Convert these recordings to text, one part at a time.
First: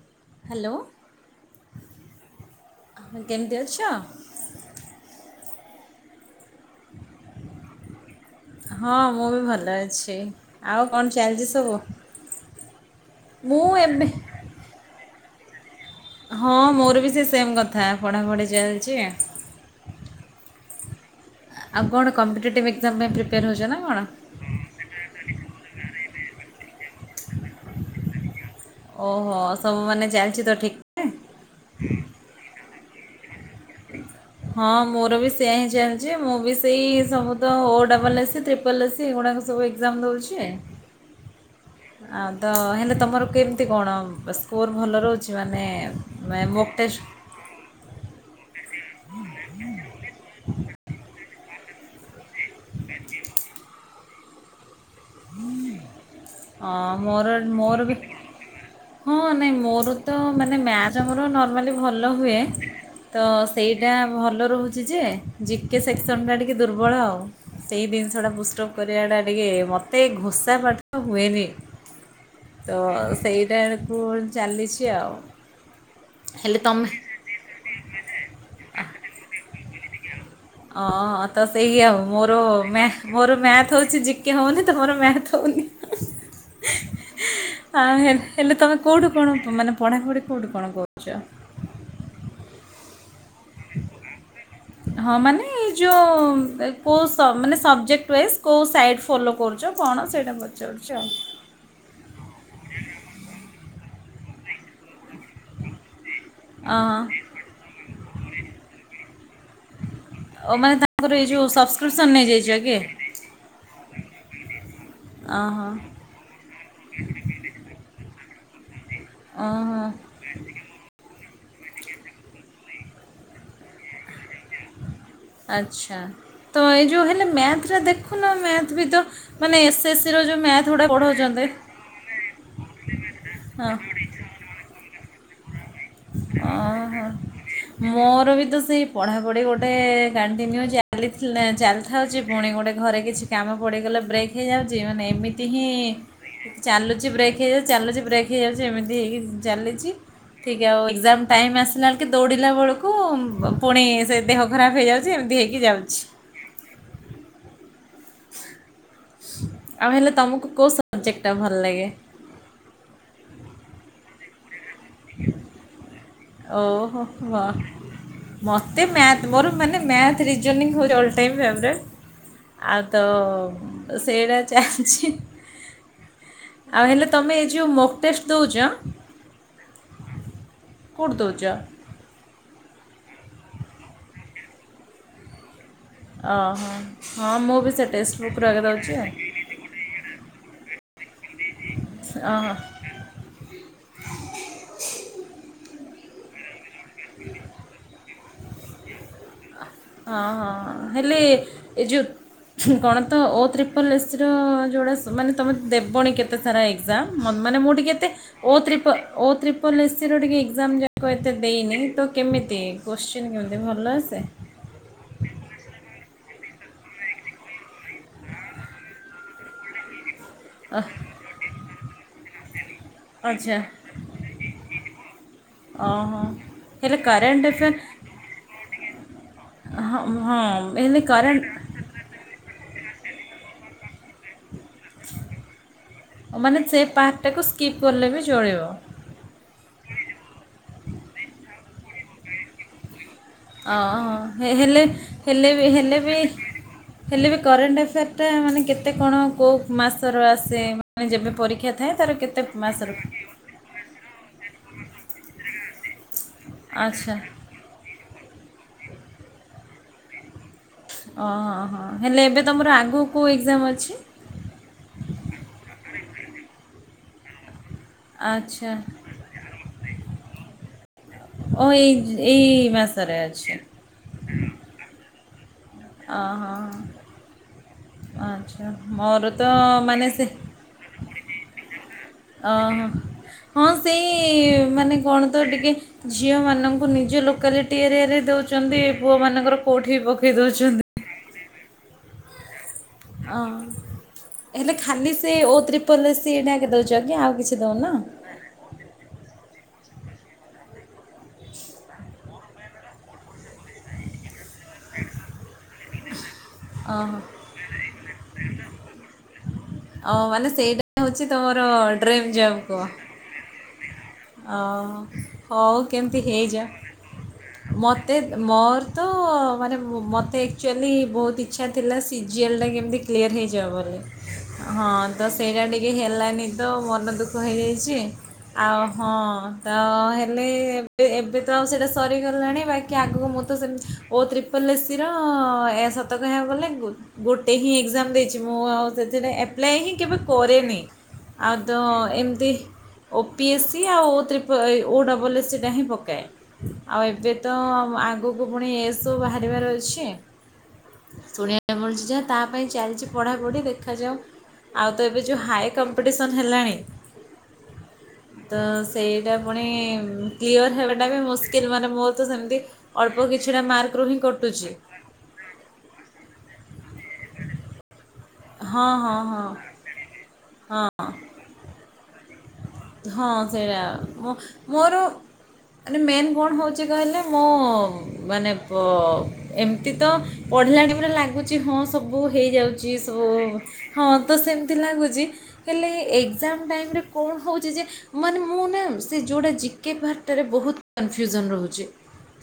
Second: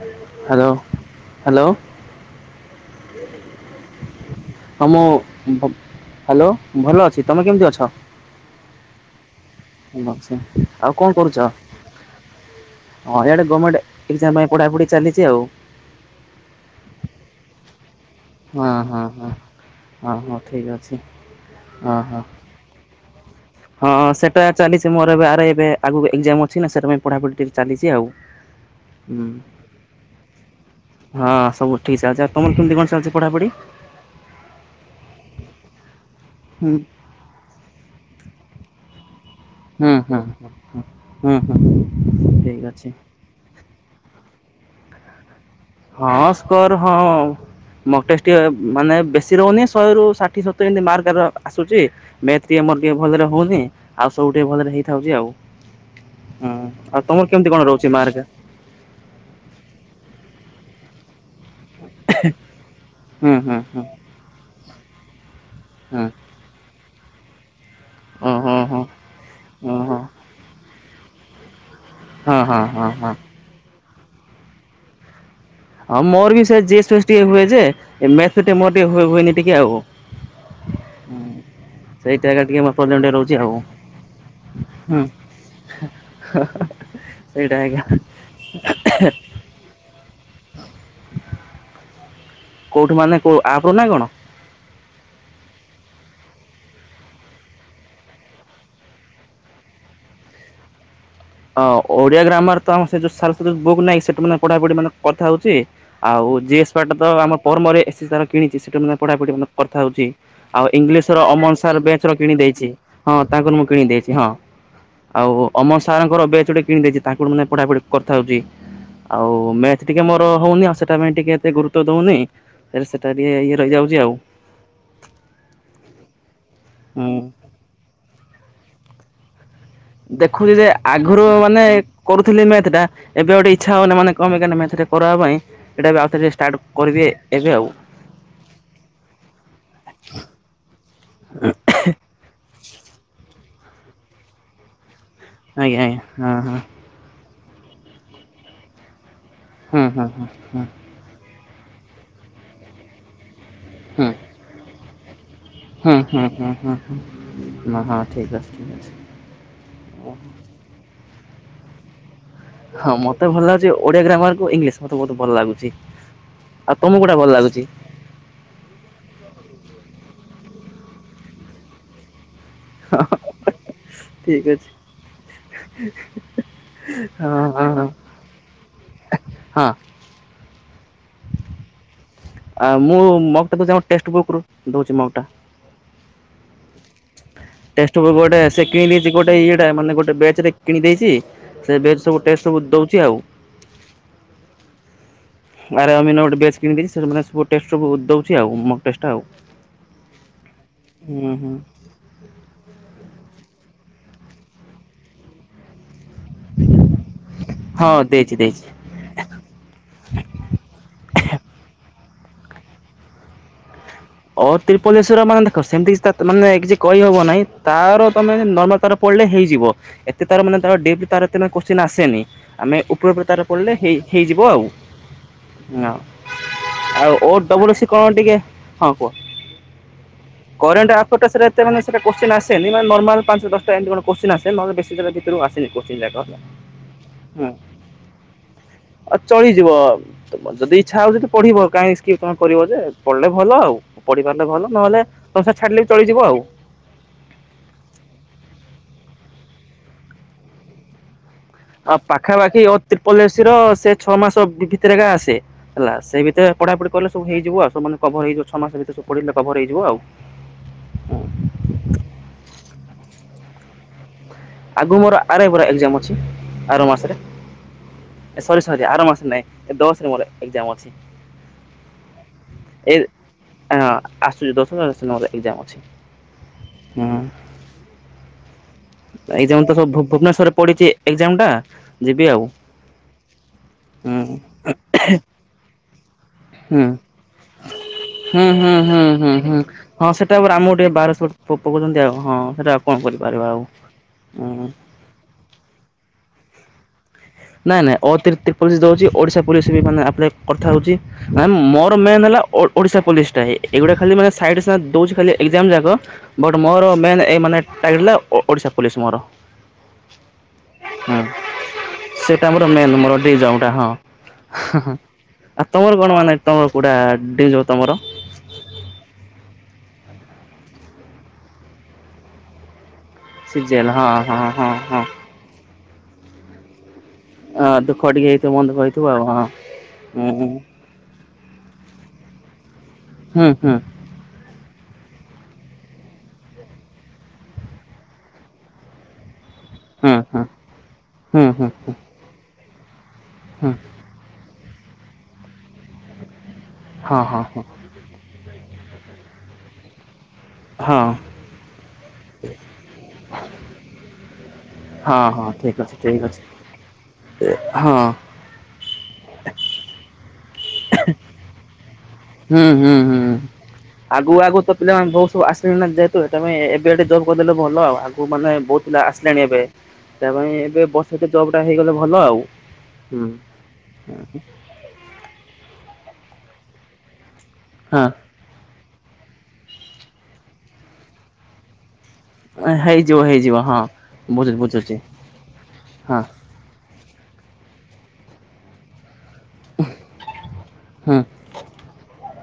Hello hello କେମିଟ ଅଛ। ହଁ ମୁଁ ହ୍ୟାଲୋ ଭଲ ଅଛି ତୁମେ କେମିତି ଅଛ? ହଁ ମୁଁ ବି ଭଲ ଅଛି ଆଉ କଣ ଚାଲିଛି ସବୁ? ହଁ ଏଆଡ଼େ ମୁଁ ଏବେ ଗଭର୍ଣ୍ମେଣ୍ଟ ଏକ୍ଜାମ ପାଇଁ ପଢାପଢି ଚାଲିଛି ଆଉ। ହଁ, ମୋର ବି ସେ ସେମ୍ କଥା ପଢାପଢ଼ି ଚାଲିଛି। ହ ହଁ ଠିକ ଅଛି। ଆଉ ହଁ କଣ ହଁ କମ୍ପଟିଭ ଏକଜାମ ପାଁଇ ପ୍ରି ହଁ ସେଟା ଚାଲିଛି ମୋର ଏବେ ଆ ଏବେ ଆଗ ଏଜାମ ଅଛି ନା ସେଟା ପଢାପଢି ଟିକ ଚାଲିଛି ଆଉ। ହୁଁ ଓହୋ ସବୁ ମାନେ ଚାଲିଛି ତ ଠିକ୍। ଠାକ୍? ହଁ ସବୁ ଠିକ୍ ଚାଲିଛି ଆଉ ତମର କେମତି କଣ ଚାଲିଛି ପଢା ପଢି? ହଁ ମୋର ବି ସେୟଆ ହିଁ ଚାଲିଛି ମୁଁ ବି ହୁଁ ସେଇ ସବୁ ତ ଓ ଡବଲ୍ ଏସି ଟ୍ରିପଲ୍ ଏସି ଏଗୁଡ଼ାକ ସବୁ ହୁଁ ଏକ୍ଜାମ ହୁଁ ଦେଉଛି ହୁଁ ହୁଁ ହୁଁ ଆଉ ତ ଠିକ୍ ଅଛି ହେଲେ ତମର କେମ ଏତି କଣ ସ୍କୋର ଭଲ ରହୁଛି ମାନେ ହଁ ମୋକ୍ ସ୍କୋର ହଁ ଟେଷ୍ଟ ମୋକ ଟେଷ୍ଟ୍ ଗୋଏ ମାନେ ବେଶୀ ରହୁନି ଶହେରୁ ଷାଠିଏ ସତୁରୀ ଏମିତି ମାର୍କର ଆସୁଛି ମ୍ୟାଥ୍ ଆମର ଟେ ଭଲରେ ହଉନି। ଆଉ ସବୁଠିକେ ଭଲରେ ହେଇଥାଉଛି ଆଉ। ହୁଁ, ହଁ ଆଉ ମୋର ତମର କେମିତି କଣ ମୋର ରହୁଛି ବି ମାର୍କ? ହଁ, ନାଇଁ ମୋର ତ ମାନେ ମ୍ୟାଥ ଆମର ନର୍ମାଲି ଭଲ ହୁଏ। ତ ହୁଁ ହୁଁ ହୁଁ ସେଇଟା ଭଲ ରହୁଛି ଯେ, ଜିକେ ହୁଁ ସେକ୍ସନ ଟିକେ ଟେ ଦୁର୍ବଳ ଆଉ। ସେଇ ଜିନିଷ ଓ ଟା ହୋ ପୁଷ୍ଟପ୍ ହୋ। କରିବା ଟା ଟିକେ ଓହୋ ମତେ ଘୋସାପାଠ ହୁଏନି। ହଁ ହଁ ତ ହଁ ହଁ। ସେଇଟା ବକୁ ଚାଲିଛି ଆଉ। ହଁ, ମୋର ବି ହେଲେ ସେ ଯି ତମେ ଏସ୍ ଟିକେ ହୁଏ, ଯେ ମ୍ୟାଥ୍ ଟିକେ ହୁଏନି ଟିକେ ଆଉ। ଟକି ଆ [unintelligible] ହଁ, ତ ସେଇ ଆଉ ସେଇଟା ମୋର ଏକା ଟିକେ ପ୍ରୋବ୍ଲେମ ଟିକେ ରହୁଛି ମୋର ଆଉ ମ୍ୟାଥ ହଉଛି ଜିକେ ହଉନି ତମର ହୁଁ ମ୍ୟାଥ ହଉନି। ସେଇଟା ହେ ଆ ହେଲେ କ ହେଲେ ତମେ କୋଉଠୁ କଣ [unintelligible] ମାନେ ପଢାପଢି କୋଉଠି କଣ କରୁଛ? କୋଉଠି ମାନେ କୋ ଆପରୁ ନା କଣ? ହୁଁ [unintelligible] ହଁ, ମାନେ ଯୋଉ ସବଜେକ୍ଟ ୱାଇଜ୍ କଉ ସାଇଟ୍ ଫଲୋ କରୁଛ? କଣ ସେଇଟା ପଚାରୁଛି ଆଉ? ଅଁ ଓଡିଆ ଗ୍ରାମର ତ ଆମ ସେ ଯ ସାରସ୍ଵ ବୁକ୍ ନାହିଁ ସେଠୁ ମାନେ ପଢାପଢି ମାନେ କଥା ହଉଛି ଆଉ। ଜିଏସ୍ ପାଟ ଅହଁ। ତ ଆମ ପରର୍ମରେ ଏସ୍ସି ତାର କିଣିଛି ସେଇଟ ମ ମଧ୍ୟ ପଢ଼ାପଢ଼ି କଥା ହେଉଛି। ଓ ଆଉ ମାନେ ତାଙ୍କର ଇଂଲିଶ ର ଏଇ ଯେଉଁ ଅମନ ସାର ସବସ୍କ୍ରିପସନ୍ ବ୍ୟାଚ ର କିଣି ନେଇଯାଇଛ ଦେଇଛି। କି ହଁ ତାଙ୍କର ମୁଁ କିଣି ଦେଇଛି ହଁ। ଆଉ ଅହ ଅମର ସାରଙ୍କ ବ୍ୟାଚ ଗୋଟେ କିଣିଦେଇଛି ତାଙ୍କଠୁ ମାନେ ପଢାପଢି କରିଥାଉଛି। ଆଉ ମେ ଅହ ଟିକେ ମୋର ହଉନି ଆଉ ସେଟା ପାଇଁ ଟିକେ ଏତେ ଗୁରୁତ୍ୱ ଦଉନି। ସେ ସେଟା ଟିକେ ଇଏ ରହିଯାଉଛି ଆଉ। ଆଛା, ତ ଏଇ ଯୋଉ ହୁଁ। ହେଲେ ମ୍ୟାଥଜା ଦେଖ୍ ନ ମ୍ୟାଥ୍ ଭି ତ ମାନେ ଏସ୍ ଦେଖୁଛି ଯେ ଆଗରୁ ମାନେ କରୁଥିଲି ମ୍ୟାଥ ଟା। ଏବେ ଗୋଟେ ଇଚ୍ଛା ହଁ ହଉନି ମାନେ କମାଇଁ କେଆଣି ମଥଟା କରିବା ପାଇଁ। ଏଇଟା ବି ଆଉଥରେ ଷ୍ଟାର୍ଟ ଓହୋ କରିବେ ଏବେ ଆଉ। ମୋର ବି ତ ସେଇ ପଢ଼ାପଢ଼ି ଗୋଟେ କାଣ୍ଟିନ୍ୟୁ ଚାଲିଥିଲା ଚାଲିଥାଉଛି। ପୁଣି ଗୁଟେ ଘରେ କିଛି କାମ ପଡିଗଲା ବ୍ରେକ୍ ହେଇଯାଉଛି। ମାନେ ଏମି ଏତି ହିଁ ଆଜ୍ଞା ଆଜ୍ଞା ହଁ ହଁ। ଚାଲୁଛି ବ୍ରେକ୍ ହେଇଯାଉଛି ଚାଲୁଛି ବ୍ରେକ୍ ହେଇଯାଉଛି ଏମିତି ହେଇକି ହୁଁ ଚାଲିଛି। ହୁଁ ହୁଁ ହୁଁ ଠିକ୍ ଆଉ ଏକ୍ଜାମ ଟାଇମ୍ ଆସିଲା ବେ ଦୌଡ଼ିଲା ବେଳକୁ ପୁଣି ହୁଁ ସେ ଦେହ ଖରାପ ହେଇଆଉ ଚି ଏମିତି ହେଇ ଯାଉ ହୁଁ- ହୁଁ- ହୁଁ- ହୁଁ- ହୁଁ- ହଁ-ହଁ ଠିକ୍ ଅଛି। ଆଉ ହେଲେ ତମକୁ କୋଉ ସବଜେକ୍ଟ ଟା ଭଲ ଲାଗେ? ହଁ, ମତେ ଭଲ ଲାଗୁଛି ଓଡିଆ ଗ୍ରାମାର କୁ ଇଂଲିଶ ମତେ ବହୁତ ଭଲ ଲାଗୁଛି। ଆଉ ତମକୁ ଓହୋ କୋଉଟା ଭଲ ବାଃ ଲାଗୁଛି? ମୋତେ ମ୍ୟାଥ୍ ମୋର ମାନେ math reasoning all time favourite. ଆଉ ତ ସେଇଟା ଠିକ୍ ଅଛି ଚାଲିଛି। [unintelligible] ଆଉ ହେଲେ ହଁ ତୁମେ ଏ ହଁ ଯୋଉ ହଁ। ମୋକ୍ ଟେଷ୍ଟ ଦଉଛ। ହଁ। କୁଡ଼ି ଦଉଛ। ଆଉ ମୁଁ ମୋଗ ତାକୁ ଯଣ ଟେକ୍ସଟ ବୁକ୍ ରୁ ଦଉଛି ମୋକ୍ ଟା। ଓହୋ ହଁ ମୁଁ ବି ସେ ଟେଷ୍ଟ ଟେକ୍ସଟ୍ ଗୋଟେ ବୁକ୍ରୁ ଆଗେ ସେ କିଣି ଦେଉଛି ଦେଇଛି ଗୋଟେ ଇଟା ମାନେ ଗୋଟେ ବ୍ୟାଚ ରେ କିଣି ଦେଇଛି। ସେ ବ୍ୟାଚ୍ ସବୁ ଆଉ ଟେଷ୍ଟ ଓହୋ ସବୁ ଦଉଛି ଆଉ। ଆରେ ଅମିନ ଗୋଟେ ବ୍ୟାଚ୍ କିଣି ଦେଇଚି। ସବୁ ଟେଷ୍ଟ ପେପର ରୁ ଦଉଛି ମୋକ୍ ଟେଷ୍ଟ ଆଉ। ହଁ ହଁ, ହେଲେ ହୁଁ ହୁଁ ଏ ଯେଉଁ କଣ ତ ଓ ତ୍ରିପଲ ଏସର ଜୋଡ଼ା ମାନେ ତୁମେ ଦବନି କେତେ? କେତେ ସାରା ଏକ୍ସାମ ମ ମାନେ ମୁଁ ହଁ ଟିକେ ଦେଇଛି ଓ ଦେଇଛି। ତ୍ରିପ ଓ ତ୍ରିପ ଲ ସ୍ସିର ଟିକେ ଏକ୍ଜାମ ଯାକ ଏତେ ଦେଇନି ତ କେମିତି କୋଶ୍ଚିନ୍ କେମିତି ଭଲ ଆସେ। ଓ ତ୍ରିପଲେଶ୍ୱର ମାନେ ଦେଖ ସେମିତି କିଛି ମାନେ କିଛି କହିହବ ନାହିଁ ତାର ତମେ ନର୍ମାଲ ତାର ପଢିଲେ ହେଇଯିବ ଏତେ ତାର ମାନେ ତାର ଅହ, ଡିପ୍ ତାର ଏତେ କୋଶ୍ଚିନ୍ ଆସେନି ଆମେ ପୁର ପ୍ରଚାର ଆଚ୍ଛା ପଡ଼ିଲେ ହେଇ ହେଇଯିବ ଆଉ। ହଁ ଓହୋ ହେଲେ ଆଉ ଓ କରେଣ୍ଟ ଆଫେୟାର୍ ଡବ୍ଲୁସି କଣ ଟିକେ ହଁ କୁହ ହଁ ହଁ କରେଟ ହେଲେ [unintelligible] କରେଣ୍ଟ ସେତେ ମାନେ ସେରା କୋଶ୍ଚନ୍ ଆସେନି ମାନେ ନର୍ମାଲ ପାଞ୍ଚ ଦଶଟା ଏମିତି କଣ କୋଶ୍ଚନ୍ ଆସେ ନହେଲେ ବେ ସୋ ଭିତରୁ ଆସିନି କୋଶ୍ଚିନ୍ ଜାଗ ମାନେ ସେ ପାର୍ଟଟାକୁ ହୁଁ। ସ୍କିପ୍ କଲେ ବି ଚଳିବ ଆଉ ଚଳିଯିବ ତ ଯଦି ଇଚ୍ଛା ହଉ ଯଦି ପଢିବ କାହିଁ ସ୍କିପ୍ କରିବ ଯେ ପଢିଲେ ଭଲ ଆଉ ଅଁ ପଢିପାରିଲେ ହେ- ଭଲ ହେଲେ ନହେଲେ ହେଲେ ତସାର ଛାଡିଲେ ବି ହେଲେ ଚଳିଯିବ ଆଉ। ହେଲେ ବି କରେଣ୍ଟଏଫେୟାର ଟା ମାନେ କେତେ କଣ କୋଉ ମାସର ଆସେ ମାନେ ଯେବେ ପରୀକ୍ଷା ଥାଏ ଆ ତା'ର କେତେ ପାଖାପାଖି ଓ ମାସର ତ୍ରିପଲ ଏଶୀ ର ସେ ଛଅ ମାସ ଭିତରେକା ଆସେ। ହେଲା ସେ ଭିତରେ ପଢାପଢି ଆଚ୍ଛା କରିଲେ ସବୁ ହେଇଯିବ ସମାନେ କଭର ହେଇଯିବ ଛ ମାସ ଭିତରେ ସବୁ ପଢିଲେ କଭର ହେଇଯିବ ଆଉ। ଓ ହଁ ହଁ ହେଲେ ଏବେ ତମର ଆଗକୁ କୋ ଏକ୍ଜାମ ଅଛି? ଆଗକୁ ମୋର ଆର ଏ ପ ର ଏକ୍ସାମ ଅଛି ଆର ମାସରେ। ସରି ଆଚ୍ଛା ସରି ଆର ମାସରେ ନାଇଁ ଦଶରେ ମୋର ଏକଜାମ ଅଛି। ଓ ଏଇ ଏଇ ମାସରେ ଅଛି। ଆସୁ ଦଶର ମୋର ଏକ୍ଜାମ ଅଛି। ହଁ ହଁ ହ ହୁଁ ଆଚ୍ଛା। ମୋର ତ ଏକ୍ଜାମ ସବୁ ଭୁ ମାନେ ସେ ଭୁବନେଶ୍ୱରରେ ପଡିଛି ଏକ୍ଜାମ ଟା ଯିବି ଆଉ ଅ ହଁ ହୁଁ ସେଇ ମାନେ କଣ ତ ଟିକେ ହୁଁ। ଝିଅମାନଙ୍କୁ ନିଜ ଲୋକ ସକା ଟିଆରିଆରେ ହୁଁ ହୁଁ ଦଉଛନ୍ତି ହୁଁ ପୁଅ ହୁଁ ମାନଙ୍କର କୋଉଠି ପକେଇ ଦଉଛନ୍ତି। ପ ପକଉଛନ୍ତି ଆଉ ହଁ ସେଇଟାଉ କଣ କରିପାରିବା ଆଉ। ହୁଁ। ହେଲେ ଖାଲି ସେ ଓ ତ୍ରିପଲରେ ସେଇଟା ଦଉ ଆଜ୍ଞା ଆଉ। କିଛି ନାଇଁ ଦଉନ? ନାଇଁ ଓ ତିରପୋଲ ପୋଲିସ ହଉଛି ଓଡିଶା ପୋଲିସ ବି ମାନେ ଆପ୍ କଥା ହଉଛି। ମ ମୋର ମେନ୍ ହେଲା ଓଡିଶା ପୋଲିସ ଟା ଏଇଗୁଟା ଖାଲି ମାନେ ସାଇ ଦଉଛି ଖାଲି ଏଜ ଯାକ ବଟ୍ ମୋର ମ ଓହୋ ମାନେ ଓଡିଶା ପୋଲିସ ମୋର। ଅ ମାନେ ସେଇଟା ହୁଁ ହଉଛି ତମର ସେଇଟା ମୋର ମେନ୍ ମୋର ଦ ଯାଉଉଟା ହଁ। ଆଉ ହଉ ତମର କଣ କେମିତି ମାନେ ହେଇଯା ତମର କୋଉଟା ଡିଉଟି ଯୋଉ ତମର? ମତେ ମୋର ତ ମାନେ ମୋତେ ଆକ୍ଚୁଆଲି ବହୁତ ଇଚ୍ଛା ଥିଲା ସିଜିଏଲଟା କେମିତି କ୍ଲିଅର୍ ହେଇଯିବ ସିଜଲ ବୋଲି ହଁ ହଁ ହଁ ହଁ। ତ ସେଇଟା ଟିକେ ହେଲାନି ତ ମନ ଦୁଃଖ। ଅ କହିଯାଇଛି ଦୁଃଖ ଟିକେ ହେଇଥିବ ମନ ଦୁଃଖ ଆଉ ହେଇଥିବ ହଁ ତ ହୁଁ ହେଲେ ହୁଁ ଏବେ ତ ଆଉ ସେଇଟା ସରିଗଲାଣି ବାକି ଆଗକୁ ମୁଁ ହୁଁ। ତ ସେ ହୁଁ ଓ ତ୍ରିପଲ୍ ଏସ୍ସିର ଏ ସତ କହିବାକୁ ଗଲେ ବହୁ ଗୋଟେ ହିଁ ଏକ୍ଜାମ ଦେଇଛି ମୁଁ ଆଉ ସେଟା ଆପ୍ଲାଏ ହିଁ ହୁଁ କେବେ ହୁଁ କରେନି ହୁଁ ହୁଁ ଆଉ ହୁଁ ତ ଏମିତି ଓ ପି ଏସ୍ ହୁଁ ସି ଆଉ ଓ୍ରିପ ଓ ଡବଲ୍ ଏସ୍ ସିଟା ହିଁ ପକାଏ। ଆଉ ହଁ ଏବେ ହଁ ତ ହଁ ଆଗକୁ ପୁଣି ଏସବୁ ବାହାରିବାର ଅଛି। ହଁ ଶୁଣିବା ପାଈଁ ମିଳୁଛି ଯାହା, ତା ପାଇଁ ଚାଲଚି ପଢାପଢି ଦେଖ ଦେଖାଯାଉ ଆଉ ତ ଏବେ ହଁ ଯୋଉଁ ହଁ ହାୟ ଠିକ ଅଛି ଠିକ କମ୍ପିଟିସନ୍ ଅଛି ହେଲାଣି। ହଁ ତ ସେଇଟା ପୁଣି କ୍ଲିଅର ହେବାଟା ବି ମୁସ୍କିଲ୍ ମାନେ ବହୁତ ହୁଁ ହୁଁ ହୁଁ ହିଁ ଆଗୁ ଆଗୁ କଟୁଛି। ତ ପିଲାମାନେ ବହୁତ ସବୁ ଆସିଲେଣି ନା ଯେ ତ ଏବେଠୁ ଜବ କରିଦେଲେ ଭଲ ଆଉ। କେଉଁ ମାନେ ହଁ ବହୁତଥିଲା ହଁ ହଁ ଆସିଲାଣି ଏବେ ତା ପାଇଁ ଏବେ ହଁ। ବର୍ଷତ ଜବ୍ଟା ହେଇଗଲେ ଭଲ ଆଉ। ହୁଁ ହଁ ସେଇଆ। ମୋର ମାନେ ମେନ୍ କଣ ହେଉଛି କହିଲେ ମୋ ହଁ। ମାନେ ଓ ଏମିତି ତ ପଢ଼ିଲାଣି ପ ଲାଗୁଛି ହଁ। ସବୁ ହେଇଯାଉଚି ହେଇଯିବ ସବୁ, ହେଇଯିବ ହଁ ତ ବୁଝୁଛି ସେମିତି ବୁଝୁଛି ଲାଗୁଚି ହେଲେ ହଁ ଏକ୍ସଜାମ୍ ଟାଇମ୍ ରେ କଣ ହୋଉଚି ଯେ, ମାନେ ମୁଁ ନାମ୍ ସେ ଯୋଉଟା ଜି ଜିକେ ପାର୍ଟରେ ବୋହୁତ୍ ହୁଁ। କନଫ୍ୟୁଜନ୍ ରୋହୁଛି,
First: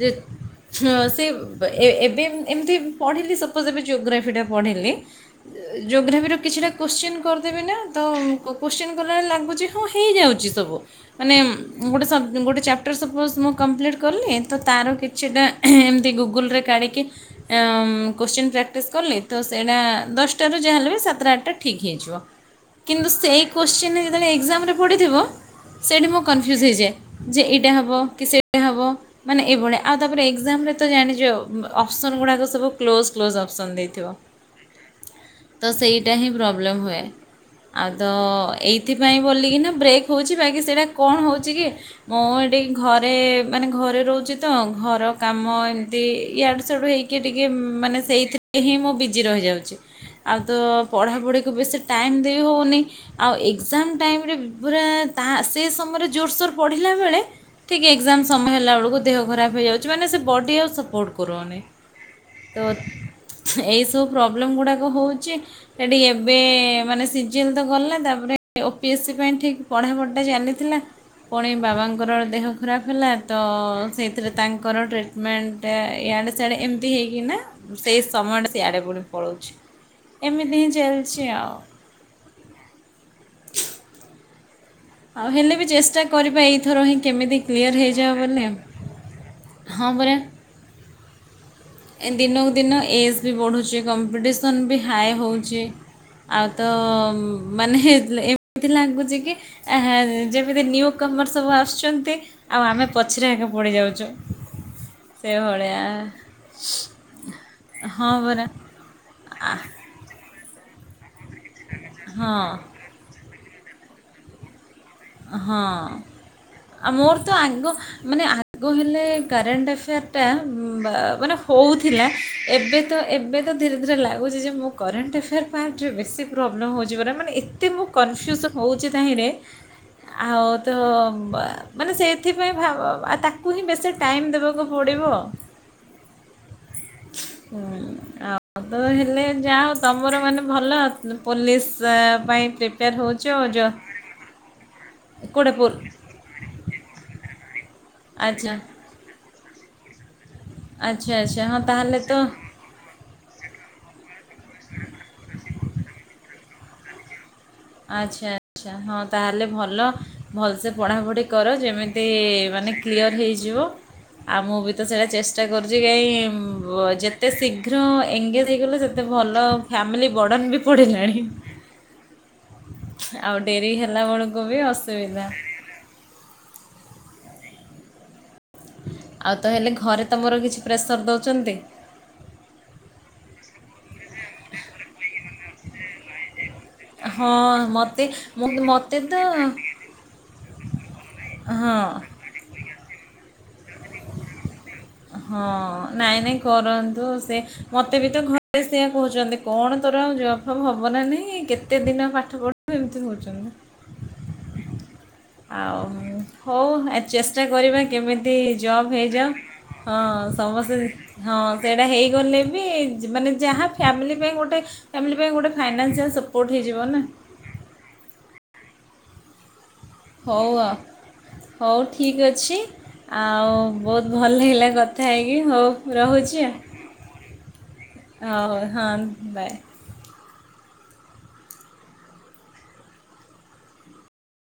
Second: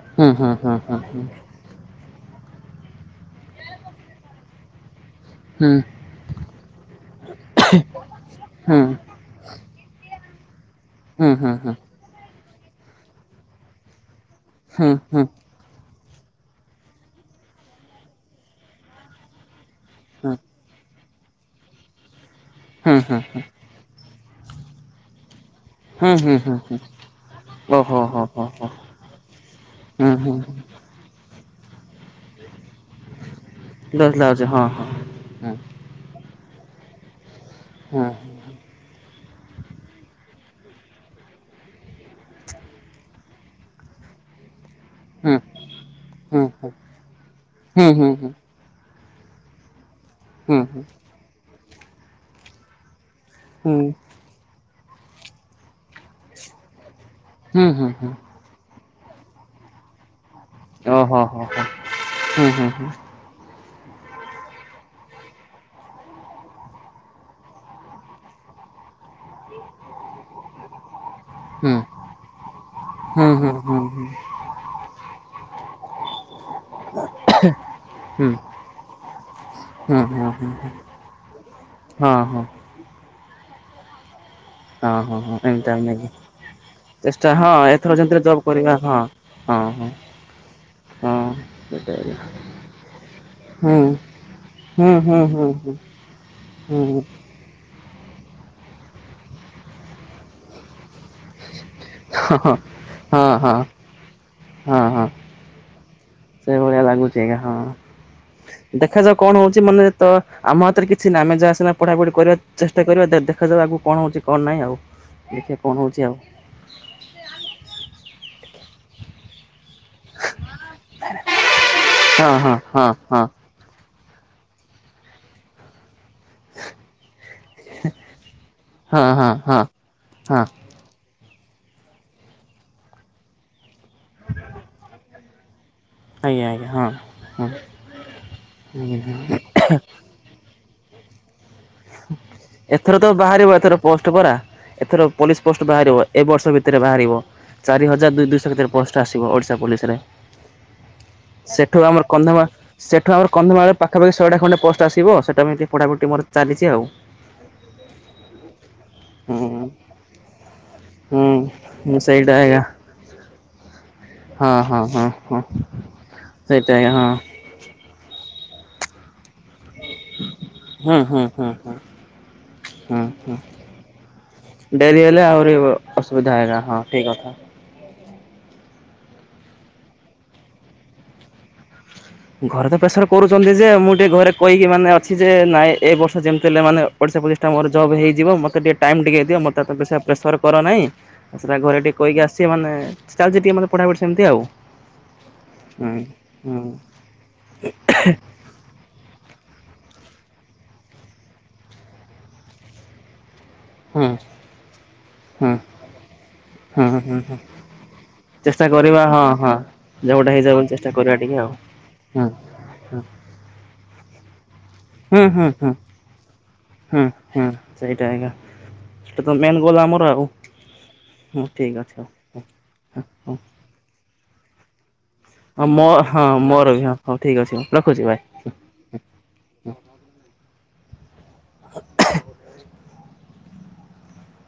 ଯେ ହୁଁ ହୁଁ ହୁଁ ହୁଁ ହୁଁ-ଅଁ-ସେ ବ-ଏ-ଏ-ଏବେ ମୁଁ ଏମିତି ପଢ଼ିଲି ସପୋଜ୍, ଏବେ ଜୋଗ୍ରାଫିଟା ପଢ଼ିଲି ହୁଁ ଏ-ଏ-ଜୋଗ୍ରାଫିର କିଛିଟା କୋଶ୍ଚେନ୍ କରିଦେବି ନା, ତ କୋ ହୁଁ କୋଶ୍ଚେନ୍ କଲା ବେଳେ ଲାଗ ଗୁଜି ହଁ ହେଇଯାଉଚି ସବୁ, ହୁଁ ହୁଁ ମାନେ-ଉଁ-ଗୋଟେ ସବ୍-ଉଁ-ଗୋଟେ ଚ୍ୟପଟର୍ ସପୋଜ୍ ମୁଁ କମ୍ପ୍ଲିଟ କଲି ତ ହୁଁ ହୁଁ ତାରୁ ହୁଁ ହୁଁ। କିଛିଟା ହେଁ-ଏମିତି ଗୁଗୁଲ୍ ରେ କାଢ଼ିକି-ଏ-ଅଁ-କୋଶ୍ଚେନ୍ ପ୍ୟକେଜ କଲେ ତ ସେଇଟା ଦଶ୍ଟାରୁ ଯାହା ହେଲେ ବି ସାତଟା ଆଠଟା ଠିକ୍ ହେଇଯିବ, ହୁଁ ହୁଁ କିନ୍ତୁ ହୁଁ ସେଇ କୋଶ୍ଚେନ୍ ଯେତେବେଳେ ଏକ୍ଜାମ୍ ରେ ପଡ଼ିିଥିବ ସେଇଟି ହୁଁ ମୁଁ ହୁଁ କନଫ୍ୟୁ୍ଜ ହୁଁ ହୁଁ ହେଇଯାଏ। ଯେ ଏଇଟା ହବ, ଓହୋ ହୋ କି ହୋ ସେଟା ହୋ ହବ ମାନେ ଏଭଳିଆ, ଆଉ ହୁଁ ତାପରେ ହୁଁ। ଏକ୍ଜାମ୍ ରେ। ତ ଜାଣିଚ ଆଉ, ଅପ୍ସନ୍ ଗୁଡ଼ାକ ସବୁ କ୍ଲୋଜ୍, କ୍ଲୋଜ୍ ଅପ୍ସନ୍ ଦେଇଥିବ। ଦଶ ଲାଗୁଛି ହଁ ହଁ ତ ସେଇଟା ହିଁ ପ୍ରବ୍ଲେମ୍ ହୁଏ ଆଉ ହଁ ତ ଏ। ଏଥିପାଇଁ ବୋଲିକିନା ବ୍ରେକ୍ ହୋଉଛି ବାକି ସେଇଟା କଣ ହୋଉଛି କି? ମୁଁ ଏଟି ଘରେ ମାନେ ଘରେ ରୋହୁଛି ତ ଘର। ହଁ କାମ ଏମିତି ହଁ ହଁ ଇଆଡୁ ହଁ। ସିଆଡୁ ହେଇକି ଟିକେ ହୁଁ ମାନେ ହୁଁ ହୁଁ ସେଇଥି। ଏହି ମୁଁ ବିଜି ରହିଯାଉଚି ଆଉ ତ ହୁଁ ହୁଁ ପଢ଼ାପଢ଼ିକୁ ବେଶୀ। ଟାଇମ୍ ଦେଇ ହୋଉନେଇଁ ଆଉ ହୁଁ ଏକ୍ଜାମ୍ ଟାଇମ୍। ଗୋଟେ ବୁରା ତାହା ସେ ସମୟରେ ଜୋରସୋର୍ ପଢ଼ିଲା ବେଳେ ହୁଁ ଠିକ ହୁଁ ହୁଁ ଏକ୍ଜାମ୍। ସମୟ ହେଲା ବେଳୁକୁ ଦେହ ଖରାପ ହେଇଯାଉଛି ମାନେ ସେ ବଡ଼ି ଆଉ ସପୋର୍ଟ ଓହୋ ହୋ ହୋ। କରୁନେଇଁ ହୁଁ ତ। ହୁଁ ହୁଁ ଏଇସବୁ ପ୍ରବ୍ଲେମ୍ ଗୁଡ଼ାକ ହୋଉଚି। ସେଠି ଏବେମାନେ ସିଜିନ୍ ତ ଗଲା ତାପରେ। ଓପିଏସି ପାଇଁ ଠିକ୍ ପଢ଼ାପଢ଼ି ଟା ଚାଲିଥିଲା। ପୁଣି ହୁଁ ବାବାଙ୍କର ଦେହ ଖରାପ୍ ହେଲା, ହୁଁ ହୁଁ ହୁଁ ହୁଁ। ତ-ଅ-ସେଇଥିରେ। ତାଙ୍କର ଟ୍ରିଟମେଣ୍ଟ ଇଆଡେ। ସିଆଡେ ଏମିତି ହେଇକି ନା ସେଇ ସମୟ ହୁଁ ସିଆଡେ ପୁଣି ପଳୋଉଚି। ହୁଁ ହୁଁ ଏମିତି ହିଁ ହୁଁ ଚାଲିଛି ଆଉ। ହଁ ହଁ। ହଁ ହଁ ଆଉ ହଁ ହେଲେ ବି ଏମିତି ଆମେ ଚେଷ୍ଟା କରିବା ଏଇଥର ହିଁ ଚେଷ୍ଟା କେମିତି ହଁ କ୍ଲିଅର ଏଥର ହେଇଯାଅ ଯେମିତିରେ ଜବ୍ ବୋଲି କରିବା ହଁ ଆଉ। ହଁ ପରା। ହଁ। ଏଁ ଦିନକୁ ଦିନ ଏଜ୍ ବି ହୁଁ ବଢୁଚି କମ୍ପିଟିସନ୍ ବି ହୁଁ ହାଏ ହୁଁ ହୁଁ ହୁଁ ହୋଉଚି। ହୁଁ ଆଉ ତ ହଁ ହଁ। ଉମ୍। ମାନେ ହେ ଏମିତି ଲାଗୁଚି କିଏ ହେ ଯେମିତି ନିୁକମର୍ସ ସବୁ ଆସୁଚି। ଚନ୍ତି ଆଉ ଆମେ ହଁ ପଛରେ ଏକା ହଁ ପଡ଼ିଯାଉଛୁ ସେଇଭଳିଆ। ସେଇ ଭଳିଆ ଲାଗୁଛି ଆଜ୍ଞା, ହଁ ଦେଖାଯାଉ କଣ ହୋଉଛି ମନେ। ତ ଆମ ହାତରେ କିଛିନା ଆମେ ଯାହା ସିନା ପଢାପଢି କରିବା ହଁ ଚେଷ୍ଟା କରିବା ଦେ ଦେଖାଯାଉ ଆଗୁକୁ କଣ ହୋଉଚି କଣ ନାଇଁ ଆଉ। ଦେଖିବା ହଁ କଣ ହଉଛି ଆଉ ଆ ମୋର ତ ଆଗ ମାନେ ଆଗ ହେଲେ କରେଣ୍ଟ ଏଫେୟାର୍। ଟା ବାଆ ମାନେ ହୋଉ ଥିଲା ହଁ ହଁ ଏବେ ହଁ ତ ହଁ ଏବେ। ତ ଧୀରେ ଧୀରେ ଲାଗୁଛି ଯେ, ମୁଁ କରେଣ୍ଟ ଏଫେୟାର୍ ପାର୍ଟରେ ବେଶୀ। ପ୍ରୋବ୍ଲେମ୍ ହୋଉଚି ପରା ମାନେ ଏତେ ମୁଁ କନଫ୍ୟୁଜନ୍ ହୋଉଚି ହଁ ତାହିଁରେ ହଁ ହଁ। ହଁ ଆଉ। ତ ମା ମାନେ ସେଇଥିପାଇଁ ଭା - ଭା -ତାକୁ ହିଁ ବେଶୀ ଟାଇମ୍ ଦେବାକୁ ପଡ଼ିବ। ଆଜ୍ଞା ଆଜ୍ଞା ହଁ। ହଁ ହୁଁ ଆଉ ତ ହେଲେ ଯାଅ ତମର ମାନେ ଭଲ ପୋଲିସ। ପାଇଁ ପ୍ରିପେୟାର୍ ହୋଉଚ ଆଉ ଜ। ଥୁପରା ଏଥର ପୋଲିସ ପୋଷ୍ଟ ବାହାରିବ ଏବର୍ଷ ଭିତରେ ବାହାରିବ ଚାରି ହଜାର ଦୁଇ ଦୁଇଶହ ଆଚ୍ଛା କେତେରେ ପୋଷ୍ଟ। ଠୁ ଆସିବ ଓଡିଶା ପୋଲିସ ରେ, ଆଚ୍ଛା ଆଚ୍ଛା ହଁ ସେଠୁ ତାହେଲେ ଆମର ତ କନ୍ଧମାଳ। ସେଠୁ ଆମର କନ୍ଧମାଳରେ ପାଖାପାଖି ଶଏଟା ଖଣ୍ଡେ ପୋଷ୍ଟ ଆସିବ ସେଇଟା ଏମିତି ପଢାପଢି ଟିକେ ମୋର ଚାଲିଛି ଆଉ। ଆଚ୍ଛା ଆଚ୍ଛା ହଁ ତାହେଲେ ଭଲ ହୁଁ ଭଲସେ ପଢ଼ାପଢ଼ି କର ହୁଁ ଯେମିତି ସେଇଟା ଆଜ୍ଞା। ମାନେ। କ୍ଲିୟର୍ ହେଇଯିବ ଆଉ ହଁ ମୁଁ ବି ହଁ ତ ସେଇଟା ହଁ ହଁ ଚେଷ୍ଟା କରୁଛି କାଇଁ ସେଇଟା ବ ହଁ ଯେତେ ଶୀଘ୍। ଶୀଘ୍ର ଏଙ୍ଗେଜ୍ ହେଇଗଲେ ସେତେ ଭଲ ଫ୍ୟାମିଲି ବର୍ଡ଼ନ୍ ବି। ହୁଁ ପଡ଼ିଲାଣି ହୁଁ ହୁଁ ହୁଁ। ହୁଁ ହୁଁ ଆଉ ଡେରି ହେଲା ବେଳକୁ ବି ଡେରି ହେଲେ ଅସୁବିଧା ଆହୁରି ଅସୁବିଧା ହେଗା ହଁ ଠିକ କଥା। ଆଉ ତ ହେଲେ ଘରେତମର କିଛି ପ୍ରେସର ଦେଉଛନ୍ତି। ଘରେ ତ ପ୍ରେସର କରୁଛନ୍ତି ଯେ ମୁଁ ଟିକେ ଘରେ କହିକି ମାନେ ଅଛି ଯେ ନାଇଁ ଏ ବର୍ଷ। ଯେିମିତି ହେଲେ ମାନେ ଓଡ଼ିଶା ହଁ ପୋଲିସଟା ମୋର ଜବ୍ ମୋତେ ହୋଇଯିବ ମୋ ମୁଁ ଟିକେ ମୋତେ ଟାଇମ୍ ତ ଟିକେ ଦିଅ ମୋତେ ତ ଏତେ। ପ୍ରେସର୍ କର ନାହିଁ ସେଇଟା ଘରେ ଟିକେ ହଁ କହିକି ଆସିଚି ମାନେ ଚାଲିଚି ଟିକେ ପଢ଼ା ପଢ଼ି ସେମିତି ଆଉ। ହଁ ହୁଁ। ନାଇଁ ନାଇଁ ହୁଁ କରନ୍ତୁ ସେ ମତେ ବି ତ ଘରେ ସେଆ କହୁଛନ୍ତି। କଣ ତୋର ଆଉ ଜବଫବ ହବନା ନାହିଁ କେତେ ଦିନ ପାଠ ପଢିବୁ ଏମିତି କୋହୁଚନ୍ତି। ହଁ। ଆଉ। ହଉ ଆ ହୁଁ ହୁଁ ଚେଷ୍ଟା କରିବା କେମିତି ଚେଷ୍ଟା ଜବ କରିବା ହଁ ହେଇଯାଉ ହଁ। ହ ଜବ୍ ହଁ ଟା ହେଇଯାଉ ବୋଲି ସମସ୍ତେ ଚେଷ୍ଟା କରିବା ଟିକେ ହଁ ଆଉ ସେଇଟା ହୁଁ ହେଇଗଲେ। ଵି ମାନେ ଯାହା ଫ୍ୟାମିଲି ପାଇଁ ଗୋଟେ ଫ୍ୟାମିଲି ହୁଁ ପାଇଁ ଗୋଟେ ଫାଇନାନ୍ସିଆଲ୍ ସପୋର୍ଟ ହେଇଯିବ ନା। ହଁ ସେଇଟା ଆଜ୍ଞା ସେଇଟା ତ ମେନ୍ ଗୋଲ ଆମର। ଆଉ। ହଉ ହଁ ଆଉ ହଉ ଅଛି ଆଉ। ଠିକ୍ ଅଛି ହଁ ଆଉ ବହୁତ୍ ଭଲ ଲାଗିଲା କ୍ କଥା ହୋଇକି ହଁ ମୋ ହଉ ହଁ ରହୁଚି ଆ ମୋର ବି ହଁ ହଉ ଠିକ୍ ଅଛି ହଉ ରଖୁଛି ବାଏ। ହଉଉ ହଁ ବାଏ।